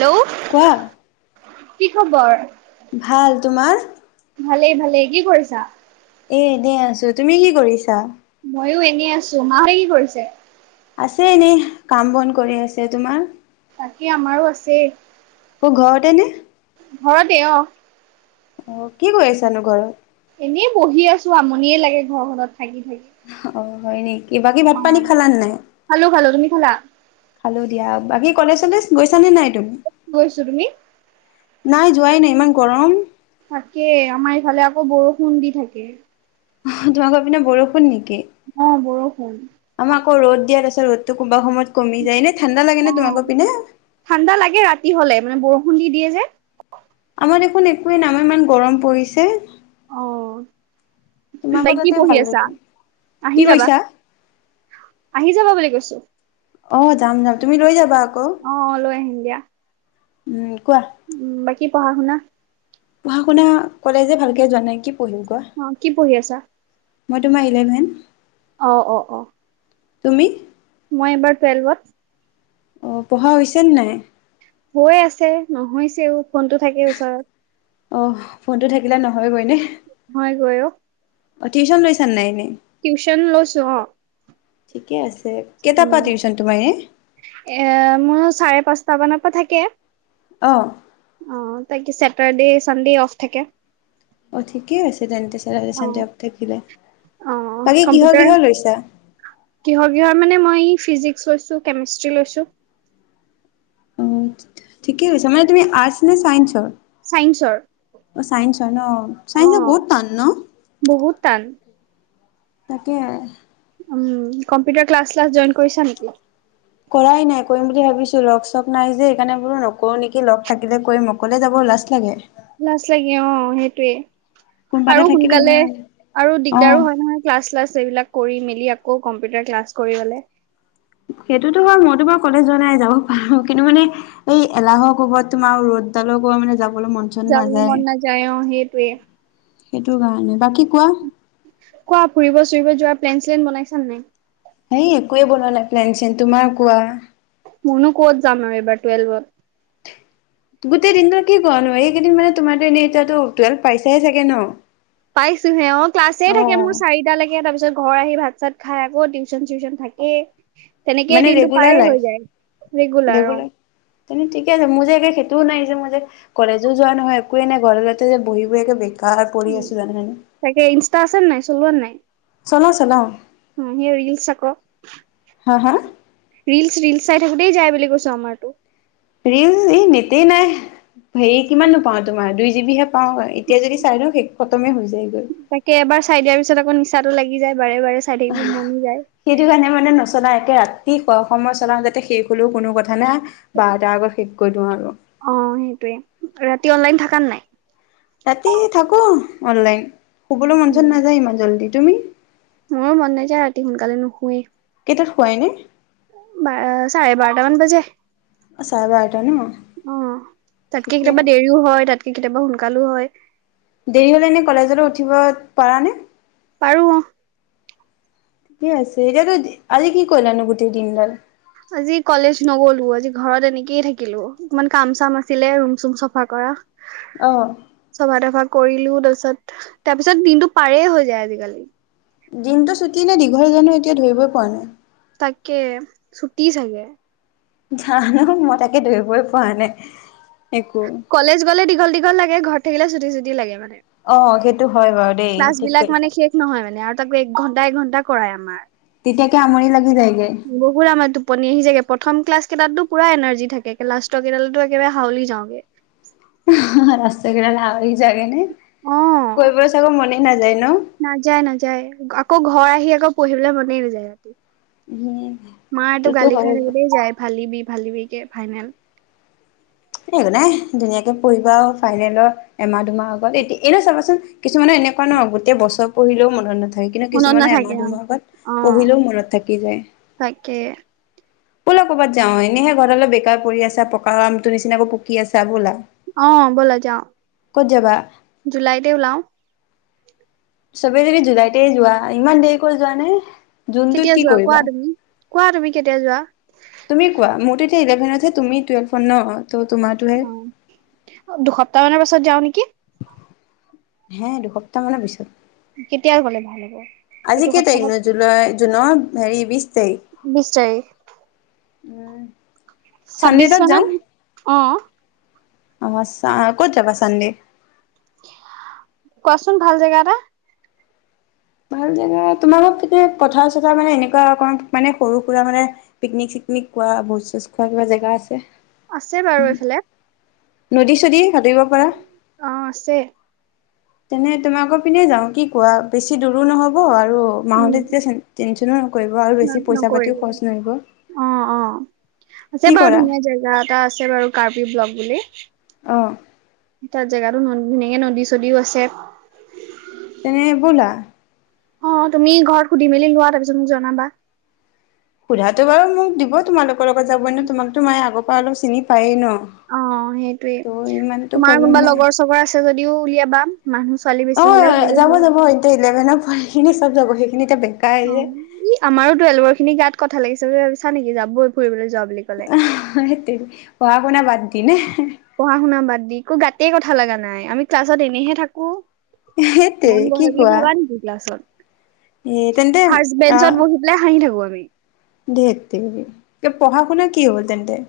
Hello কোৱা? কি খবৰ? ভাল তোমাৰ? ভালেই-ভালেই কি কৰিছা? এ দে আছো তুমি কি কৰিছা? ময়ো এনেই আছো মাহতে কি কৰিছে? আছে এনেই কাম বন কৰি আছে। তোমাৰ? তাকে আমাৰো আছে। তেনে? ঘৰতে অ। অ, কি কৰি আছানো ঘৰত? এনেই বহি আছো আমনিয়ে লাগে ঘৰখনত। [inaudible] অঁ, হয়। নেকি? কিবা কি ভাত অ পানী খালানে নাই? খালো খালো তুমি খালা? খালো দিয়া বাকী কলেজ চলেজ গৈছা নে নাই। তুমি কৈছো তুমি। নাই যোৱাই নাই ইমান গৰম। তাকে আমাৰ ইফালে আকৌ বৰষুণ দি থাকে। তোমাকৰ পিনে বৰষুণ নেকি? অ' বৰষুণ। আমাৰ আকৌ ৰ'দ দিয়ে তাৰপিছত ৰ'দতো কোনোবা সময়ত কমি যায় ন ঠাণ্ডা লাগে অ ন তোমাকৰ পিনে? খুন্দি দিয়ে যে। আমাৰ দেখুন একোৱেই আমাৰ ইমান গৰম পৰিছে। অ' তাই তোমালোকৰ কি তাতে পঢ়ি ভাল আছা? দেখোন আহি কি যাবা, কৈছা আহি যাবা বুলি কৈছোঁ। [inaudible] অ' যাম-যাম তুমি লৈ যাবা আকৌ অহ লৈ আহিম দিয়া। উম, কোৱা উম বা কি পঢ়া শুনা পঢ়া শুনা কলেজে ভালকে জোৱা নাই। পঢ়িম কোৱা অ' কি পঢ়ি আছা? মই তোমাৰ ইলেভেন অ-অ-অ, তুমি? মই এবাৰ টুৱেলভত। অহ, পঢ়া হৈছে নে নাই? হৈ আছে নহৈছেও। ফোনটো থাকে ওচৰত। অহ, ফোনটো থাকিলে ন, হয় গৈ অ', অ, টিউশন লৈছা নে নাই এনে? লৈছো অ ঠিকে আছে। কেইটাৰ পৰা উম, টিউচন তোমাৰ এনে এ, মোৰ চাৰে- পাঁচ পাঁচটা মানৰ পা থাকে। অ, অ, তাকে ছেটাৰডে, চানডে অফ থাকে। অ, ঠিকেই আছে। তেন্তে ছেটাৰডে, অ চানদে অফ থাকিলে, অ বাকী কিহৰ- কম্পিউটাৰ কিহৰ লৈছা? কিহৰ কিহৰ মানে মই ফিজিক্স লৈছো, কেমেষ্ট্ৰি লৈছো। উম, ঠিকে কৈছে মানে তুমি আৰ্টছ নে চাইন্সৰ? চাইন্সৰ অ, চাইন্স হয় ন', অ চাইন্স বহুত টান ন? বহুত টান তাকে, উম, কম্পিউটাৰ ক্লাছ- শ্লাছ জইন কৰিছা নেকি? কৰাই নাই কৰিম বুলি ভাবিছো। লগ চগ নাই যে এইকাৰণে বোলো নকৰো নেকি লগ থাকিলে কৰিম অকলে যাবও লাজ লাগে। লাজ লাগে অ, সেইটোৱে। কোনোবা এটা আৰু থাকিলে সোনকালে ভাল আৰু অ দিগদাৰো হয়- নহয় ক্লাছ- শ্লাচ এইবিলাক কৰি মেলি, এই আকৌ কম্পিউটাৰ ক্লাছ কৰিবলে, সেইটোতো হয় মই তোমাৰ কলেজ যোৱা নাই যাব পাৰো কিন্তু মানে এই এলাহৰ কোবত তোমাৰ ৰ'দডালৰ কব মানে যাব, যাবলৈ মন নাযায় অ, সেই, তে, সেইটো কাৰণে বাকী কোৱা? কোৱা ফুৰিব- চুৰিব যোৱাৰ প্লেন- শ্লেন বনাইছা নে নাই? সেই একোৱে বনোৱা নাই প্লেন- শ্লেণ, তোমাৰ কোৱা? মইনো ক'ত যাম আৰু এইবাৰ টুৱেলভত। গোটেই দিনটোত কি কৰানো সেইকেইদিন মানে তোমাৰতো এনে এতিয়াতো তুৱেলভ পাইছাই চাগে ন',? পাইছোহে অ', ক্লাছে থাকে মোৰ চাৰিটালৈকে তাৰপিছত তাৰ পিছত ঘৰ আহি ভাত- চাত খাই আকৌ টিউচন- চিউচন থাকে। মানে ৰেগুলাৰ লাইফ, ৰেগুলাৰ। তেনে ঠিকে আছে মোৰ যে, খে টো নাই যে মই যে কলেজো যোৱা নহয় একোৱে নাই গৰালতে যে বহি বহি একে, বেকাৰ পৰি উম, আছো জানানে তাকে ইনষ্টা আছে নে নাই চলোৱা নে নাই? চলাও চলাও উম, হিও ৰিলছ আকৌ। হা -হা ৰিলচ -ৰিলচ চাই থাকোতেই যায় বুলি কৈছো আমাৰতো। ৰিল এই নেটই নাই হেৰি কিমাননো পাওঁ তোমাৰ দুই জিবিহে পাও এতিয়া যদি চাই লওঁ সেই খতমে হৈ যায়। তাকে এবাৰ চাই দিয়াৰ পিছত আকৌ নিচি নিচাটো লাগি যায় বাৰে বাৰে চাই থাকিব মন যায় চলাও একে ৰাতি শোৱাৰ সময় চলাওঁ যাতে শেষ হলেও কোনো কথা নাই বাৰটাৰ আগত শেষ কৰি দিওঁ আৰু অঁ সেইটোৱে ৰাতি অনলাইন থাকানাই ৰাতি থাকো অননলাইন শুবলৈ মন উম চন নাযায় ইমান জল্দি তুমি মোৰো মন নাযায় ৰাতি সোনকালে নুশোৱেই কেইটাত শুৱা এনে বাৰ চাৰে বাৰটাামান বাজে অঁ চাৰে বাৰটা ন অঁ তাতকে ঠিকে কেতিয়াবা আছে দেৰিও হয় তাতকে কেতিয়াবা শন সোনকালো হয় দেৰি হলে এনে কলেজলৈ উঠিব পাৰানে পাৰো ঠিকেই আছে এতিয়াতো আজি কি কৰিলানো গোটেই দিনদাল আজি কলেজ নগলো আজি ঘৰত এনেকয়ে থাকিলো অকমান কাম চাম আছিলে ৰুম চোম চাফা কৰা অ', [unintelligible] কৰিলো তাৰপিছত তাৰ পিছত দিনটো পাৰে হৈ যায় আজিকালি দিনটো ছুটি নে দীঘল জানো এতিয়া ধৰিবই পৰা নাই তাকে চুটি চাগে জানো মই তাকে ধৰিবই পৰা নাই একো কলেজ গলে দীঘল দীঘল লাগে ঘৰত থাকিল চুটি চুটি লাগে মানে অঁ সেইটো হয় বাৰু দেই ক্লাছ ঠিক বিলাক কৰিছা। মানে শেষ নহয় মানে আৰু তাকো একঘণ্টা এঘণ্টা কৰাই আমাৰ তেতিয়া আমনি লাগে বহুত আমাৰ টোপনি আহি যাগে প প্ৰথম ক্লাছ কেইাতো পুৰা এনাৰ্জি থাকে লাষ্টৰ কেইটালো একেবাৰে হাওলি যাওঁগে লাষ্টৰ কেইটাত হাওলি যোৱাগেনে অ কৰিবলৈ চাগৈ মনে নাযায় ন। নাযায় নাযায় আকৌ ঘৰ আহি আকৌ পঢ়িবলৈ মনেই নাযায় ৰাতি। উম, মাৰটো সেইটোতো গালি হয় খাই বাৰু। থাকোতে যায় ভালিবি ভালিবি কে। ফাইনেল। স এক নাই ধুনাকে পঢ়িবা আৰু ফাইনেলৰ এমাহ দুমাহ আগত এয়া এ ন চাবাচোন কিছুমানে এনেকুৱা ন গোটেই বছৰ পঢ়িলেও মনত নথাকে। থাকে কিন্তু মনত কিছুমানে এমাহ নাথাকে অ দুমাহ অ পঢ়িলেও মনত থাকি যায়। তাকে অোলে ক'ৰবাত যাওঁ এনেহে ঘৰত অল বেকাৰ পৰি আছা পকা। ত নিচিাক পকি আছা বলা। অ ব'ল যা ক'ত যাবা জুুলাইতউলা। চবেই যদি জলাইতে যোৱা ইমান দেৰি কৰি যোৱা নে। জুনটোত কেতিয়া কি যোৱা কৰিবা? কোৱা তুমি কোৱা তুমি কেতিয়া যোৱা। তুমি কোৱা মোৰতো এতি ইলেভনহে তুমি টুৱেলভখন ন। ত' তোমাৰটোহে অ দুসপ্তাহ মানৰ পাছত যাওঁ নেকি। হে দুসপ্তাহ মানৰ পিছত। কেতিয়া গ'লে ভাল হ'ব। আজি এইটো কেই তাৰিখ নো জুলাই। জোনৰ হেৰি বিশ। তাৰিখ। নিশ্চয়। উম। চানডে ছাব্বিশ এটাত যাম জনৰ অ। অ ক'ত যাবা চানডেষ! কোৱাচোন ভাল জেগাটা। ভাল জেগা তোমাৰ পথাৰ চথাৰ মানে এনেকুৱা অক মানে সৰু সুৰা মানে পিকনিক চিকনিক কোৱা ভোজ চোজ খোৱা কিবা জেগা আছে। আছে বাৰু এইফালে নদী চদী সতৰিব। অ আছে। তেনে তুমি আকৌ পিনে যাও কি কোৱা বেছি দূৰো নহব আৰু। অ‌ উম মাহতে যেতিয়াচুন। টেনচন। নকৰিব অ অ কি আছে বাৰু কৰা ধুনীয়া জেগা এটা আছে বাৰু কাৰ্বি ব্লক। বোলে। অঁহ। তাত জেগাতো ন ধুনেকে নদী চদীও আছে। তেনে বোলা। অ তুমি ঘৰত সুধি মেলি লোৱা তাৰপিছত মোক জনাবা। সোধাটো বাৰু মোক দিব তোমালোকৰ লগত যাবই নো তোমাকতো মায় আগৰ পৰা অলপ চিনি পায়েই ন। অ সেইটোৱে ত' ইমানতো তোমাৰ প্ৰব্লেম কোনোবা নাই লগৰ চগৰ আছে যদিও উলিয়াবা। মানুহ ছোৱালী অ বেছি হলে ভালেই যাব হয়। যাব এতিয়া ইলেভেনত। সেইখিনি চব যাব সেই অঁ আমাৰোতো এলবৰ খিনি গাত কথা লাগিছোব চা নেকি যাবই ফুৰিবলৈ যোৱা বুলি ক'লে সেই তেৰি পঢ়া শুনা বাদ দি নে পঢ়া শুনা বাদ দি একো গাত তই কথা লগা নাই আমি ক্লাছত এনেহে থাকো সেই মন তেৰি কি বহে বুলি কোৱা ভাবা নেকি ক্লাছত। এ তেন্তে ফাৰ্ষ্ট বেঞ্চত বহি পেলাই হাঁহি থাকো। [inaudible] ধেৰ তে পঢ়া শুনা কি হব তেন্তে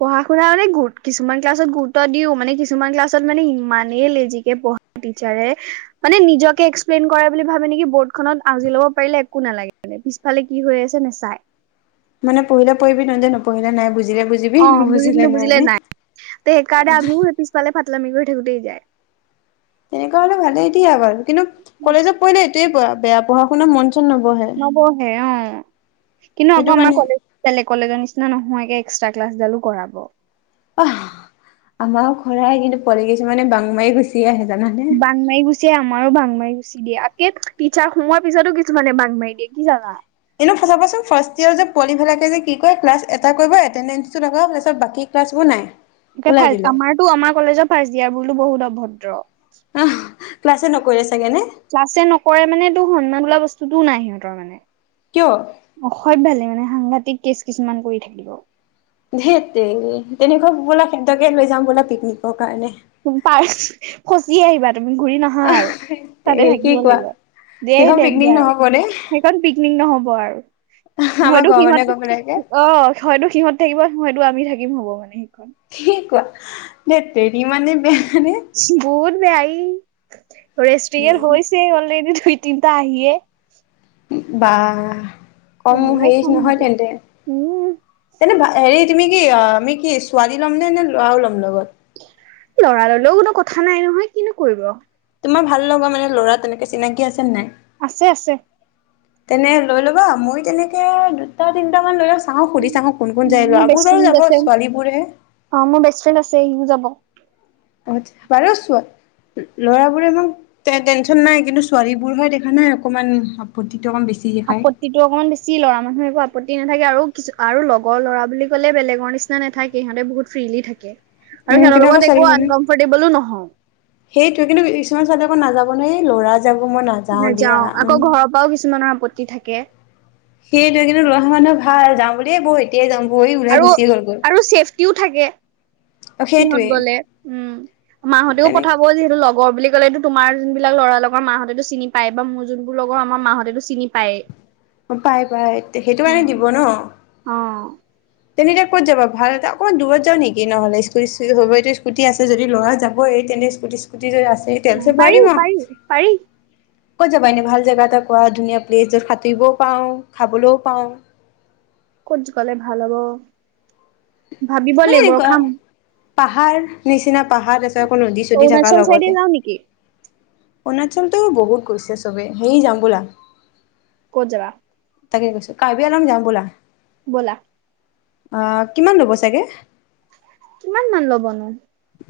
পঢ়া শুনা মানে কিছুমান ক্লাছত গুৰুত্ব দিওঁ মানে কিছুমান ক্লাছত মানে ইমানেই লেজিকে পঢ়া টিচাৰে মানে নিজকে এক্সপ্লেইন কৰে বুলি ভাবে নেকি বৰ্ডখনত আজৰি লব পাৰিলে একো নালাগে মানে পিছফালে কি হৈ আছে নেচাই মানে পহিলে পঢ়িবি নয় জানো নপঢ়িলে নাই বুজিছো অঁ বুজিম নো বুজিলে নাই ত সেইকাৰণে আমিও সেই পিছফালে ফাতলামি গৈ থ যায় তেনেকুৱা হলে ভালেই দিয়া বাৰু। কিন্তু কলেজত পৰিলে এইটোৱে প বেয়া পঢ়া শুনা মন চন নবহে নবহে অঁ। কিন্তু সেইটো আকৌ আমাৰ কাৰণে কলেজ বেলেগ কলেজৰ নিচিনা নহয় একে এক্সট্ৰাক ক্লাছডালো কৰাব অঁ আমাৰ খৰাই কিন্তু পোৱালি কিছুমানে বাং মাৰি গুচি আহে জানানে বাংমাৰি গুচিয়ে আমাৰো বাংমাৰ গুচি দিয়ে আগে টিচাৰ সোমোৱাৰ পিছতো কিছুমানে বান্ধ মাৰি দিয়ে কি জানা বচোন ফাৰ্ষ্ট ইয়েৰৰ যে পোৱালি বিলাকে যে কি কৰে ক্লাছ এটা কৰিব এটেন্ডেঞ্চতাৰপিছত পিছত বাকী ক্লাছবোৰ নাই ত ওলাই ফ দিলে আমাৰতো আমাৰ কলেজ ফাৰ্ষ্ ইয়াৰুললো বহুত হ'ব ভদ্ৰ অঁ ক্লাছে নকৰিছে ক্লাছে নকৰে মানে টো সন্মান ওল বস্তুটোও নাই সিহতৰ মানে কিয় অসভ্যালি ভালেই মানে সাংঘাতিক কেছ কিছুমান কৰি থাকিব ধেত তেনেকুৱা বোলা সিহতকে লৈ যাম বোলা পিকনিকৰ কাৰণে পাৰ ফচি আহিবা তুমি ঘূৰি নাহাই আৰু তাতে এ কি থাকিব কোৱা লাগিব ধেই সেইখন পিকনিক দেঞ্জাৰ নহ'ব দেই সেইখন পিকনিক নহব আমাৰ খোৱাৰ হয়টো ঘৰৰ মানুহে গৈ পেলাই কে সিহঁত অ হইটো সিহঁত থাকিব হয়ইতো আমি থাকিম হ'ব মানে সেইখন। কি কোৱা। ধেৎ তেৰি নি মনে বেয়া নে সহুৰ বেয়া ই ৰেষ্টিয়েল হৈছে অলৰেডি দুই তিনিটা আহিয়ে বাঁহ। কম বেলেগ হেৰি নহয় সাংঘাতিক তেন্তে। উম। তেন্ত হেৰি তুমি কি আমি কি ছোৱালী ল'ম নে নে লৰাও ল'ম লগত? লৰা ললেও কোনো কথা নাই নহয় কিনো কৰিব? তোমাৰ ভ লগা মানে'ৰা তেনেকে চিনাকি আছে? নাই? আছে আছে। তেনে লৈ ল'বা মই তেনেকে দুটা তিনটা মান লৈ লওক চাওঁ [unintelligible] সুধিছো। অ' মোৰ বেষ্টফ্ৰেড আছে সি যাব বাৰু চোৱা লৰাবোৰৰ ইমান টে-টেনশচন নাই কিন্তু ছোৱালীবোৰ হে দেখা নাই অকমান আপত্তি। আপত্তিটো অকণমান বেছি লৰা মানুহ একো আপত্তি নাই। থাকে আৰু কি আৰু লগৰ ল'ৰা বুলি কলে বেলেগৰ নিচিনা নাথাকে সিহঁতে বহুত ফ্ৰলি থাকে। আৰু উম সিহঁতৰ কিন্তু আকৌ লগত ছোৱালী একো মানুহ আনকমফৰ্টেবলো নহয়। সেইটোৱে কিন্তু কিছুমান ছোৱালী নাযাব ন এই ল'ৰা যাব মই দিয়া নাযাও আকৌ উম ঘৰৰ পৰাও কিছুমানৰ আপত্তি থাকে। সেইটোৱে কিন্তু ল'ৰা মানুহ ভাল যাওঁ বুলিয়ে বৌ এতিয়াই যাম। আৰু আৰু চছেফটিও থাকে অ সেইটোৱে সিহঁত গ'লে উম মাহঁতেও তেনেকে পঠাব যিহেতু লগ লগৰ বুলি ক'লে তোমাৰ যোনবিলাক লৰা লগৰ মাহঁতেতো চিনি পায় বা মোৰ যোনবোৰ লগৰ আমাৰ মাহঁতেতো চিনি পায়েই। অ' পাই পাই সেইটো কাৰণে দিব ন। অ অ তেনেতে এতিয়া ক'ত যাব ভাল এটা অকণমন দূৰত যাওঁ নেকি নহলে। স্কুটি হভৈ স্কুটি আছে যদি'লৰা যাবই তেনে স্কুটি স্কুটি আছেই তেল চেল ভৰাই পাৰি দিম আৰু পাৰি পাৰি কত যাবা এনে ভাল জাগা এটা কোৱা ধুনীয়া প্লেছ যত সাঁতুৰিবও পাওঁ, খাবলৈও পাওঁ। কত গলে ভাল হ'ব। ভাবিব মানে লাগিব, ৰ এনেকুৱা খাম। পাহাৰ নিচিনা পাহাৰ আছে অৰুণাচল চাইডে যাওঁ নেকি? অৰুণাচলটো বহুত গৈছে চবেই হেয় যাম বলা কত যাবা তাকে কৈছো কাৰ্বি আংলং যাম বলা। ব'লা অ কিমান ল'ব চাগে। [unintelligible] কিমান মান লবনো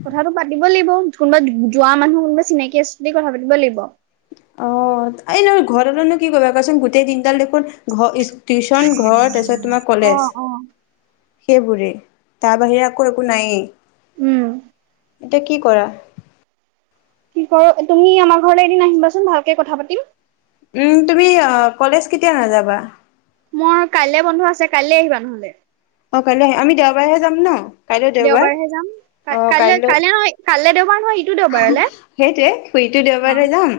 কথাাতটো পাতিব লাগিব কোনোবা যোৱা মানুহৰ কোনোবা চিনাকি আছে কথা পাতিব লাগিব। অ এই ন ঘৰলৈনো কি কৰিবা কচোন গোটেই তিনিটাল দেখোন ঘৰ টিউশচন, ঘৰ তাৰপিছত তোমাৰ কলেজ অ', অ'। সেইবোৰে তাৰ বাহিৰে আকৌ একো নায়েই। উম এতিয়া কি কৰা কি কৰা তুমি আমাৰ ঘৰলৈ এদিন আহিবাচোন ভালকে কথা পাতিম। উম তুমি কলেজ কেতিয়া নাযাবা। মোৰ কাইলৈ বন্ধ আছে কাইলৈ আহিবা নহলে। অ কাইলৈ আহে আমি দেওবাৰেহে যাম ন। কাইলৈ দেওবাৰ দেওবাৰহে যাম ক কাইলৈ কাইলৈ নহয় কাইলৈ দেওবাৰ নহয় ইটো দেওবাৰলে। সেইটয়ে ফুুৰীতো অ', দেওবাৰেলৈ যাম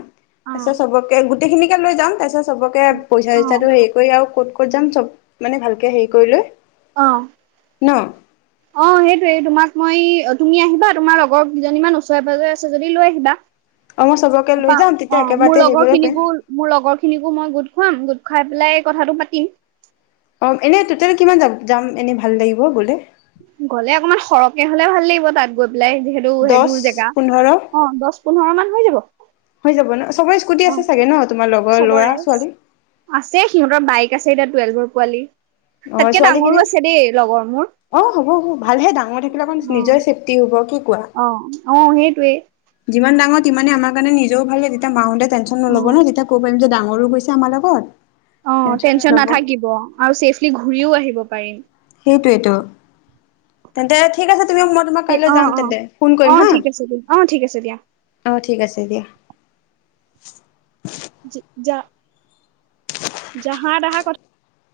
অ', তাৰপিছত চবকে সেইখিনিকে লৈ যাম তাৰপিছত চবকে পইচা চইচাটো হেৰি কৰি আৰু ক'ত ক'ত যাম চব মানে ভালকৈ হেৰি কৰি লৈ অ ন অ সেইটোৱে তোমাক মই অ তুমি আহিবা তোমাৰ লগৰ কিজনীমান ওচৰে পাঁজৰে আছে যদি লৈ আহিবা। অ', মই চবকে তাৰ লৈ পা যাম তেতিয়া অ মোৰ একেবাৰতে হেৰি লগৰ কৰিব পাৰিম খিনিকো মোৰ লগৰ খিনিকো মই গোট খুৱাম গোট খাই পেলাই কথাটো পাতিম। অ এনে টোটেল কিমান যাম যাম এনে ভাল লাগিব গ'লে গ'লে অকনমান সৰকে হ'লে ভাল লাগিব তাত গৈ পেলাই যিহেতু দহ সেইবোৰ জেগা পোন্ধৰ অ দশ পোন্ধৰ মান হৈ যাব। হৈ যাব ন চবৰে স্কুটি অ আছে চাগে ন তোমা লগ চবৰে আছে সিহঁতৰ বাইক তাইক আছে এতিয়া টুৱেল্ভৰ পোৱালি। অ তাতকে ডাঙৰো ছোৱালীখিনি আছে দেই লগৰ মোৰ অ হ'ব হ'ব ভালহে ডাঙৰ থাকিলে অকণ নিজৰ ছেইফটি হ'ব কি কোৱা অ অ সেইটোৱে যিমান ডাঙৰ তিমান আমাৰ কাৰণে নিজও ভাল তেতিয়া মা হতে টেনচন অ নলব ন তেতিয়া কৈ পাম ডাঙৰ- সৰু গৈছে আমাৰ লগত অ টেনচন নাথাকিব আৰু চছেফলি ঘূৰিও আহিব পাৰে সেইটোৱেটো তেন্তে ঠিক আছে তেনে মই তোমাক কাইলৈ অ যাম অ তেন্তে ফোন কৰিম অ হা ঠিক আছে দিয়া অ ঠিক আছে দিয়া অ ঠিক আছে দিয়া [unintelligible] যা য়া যাহা টহাৰ কথা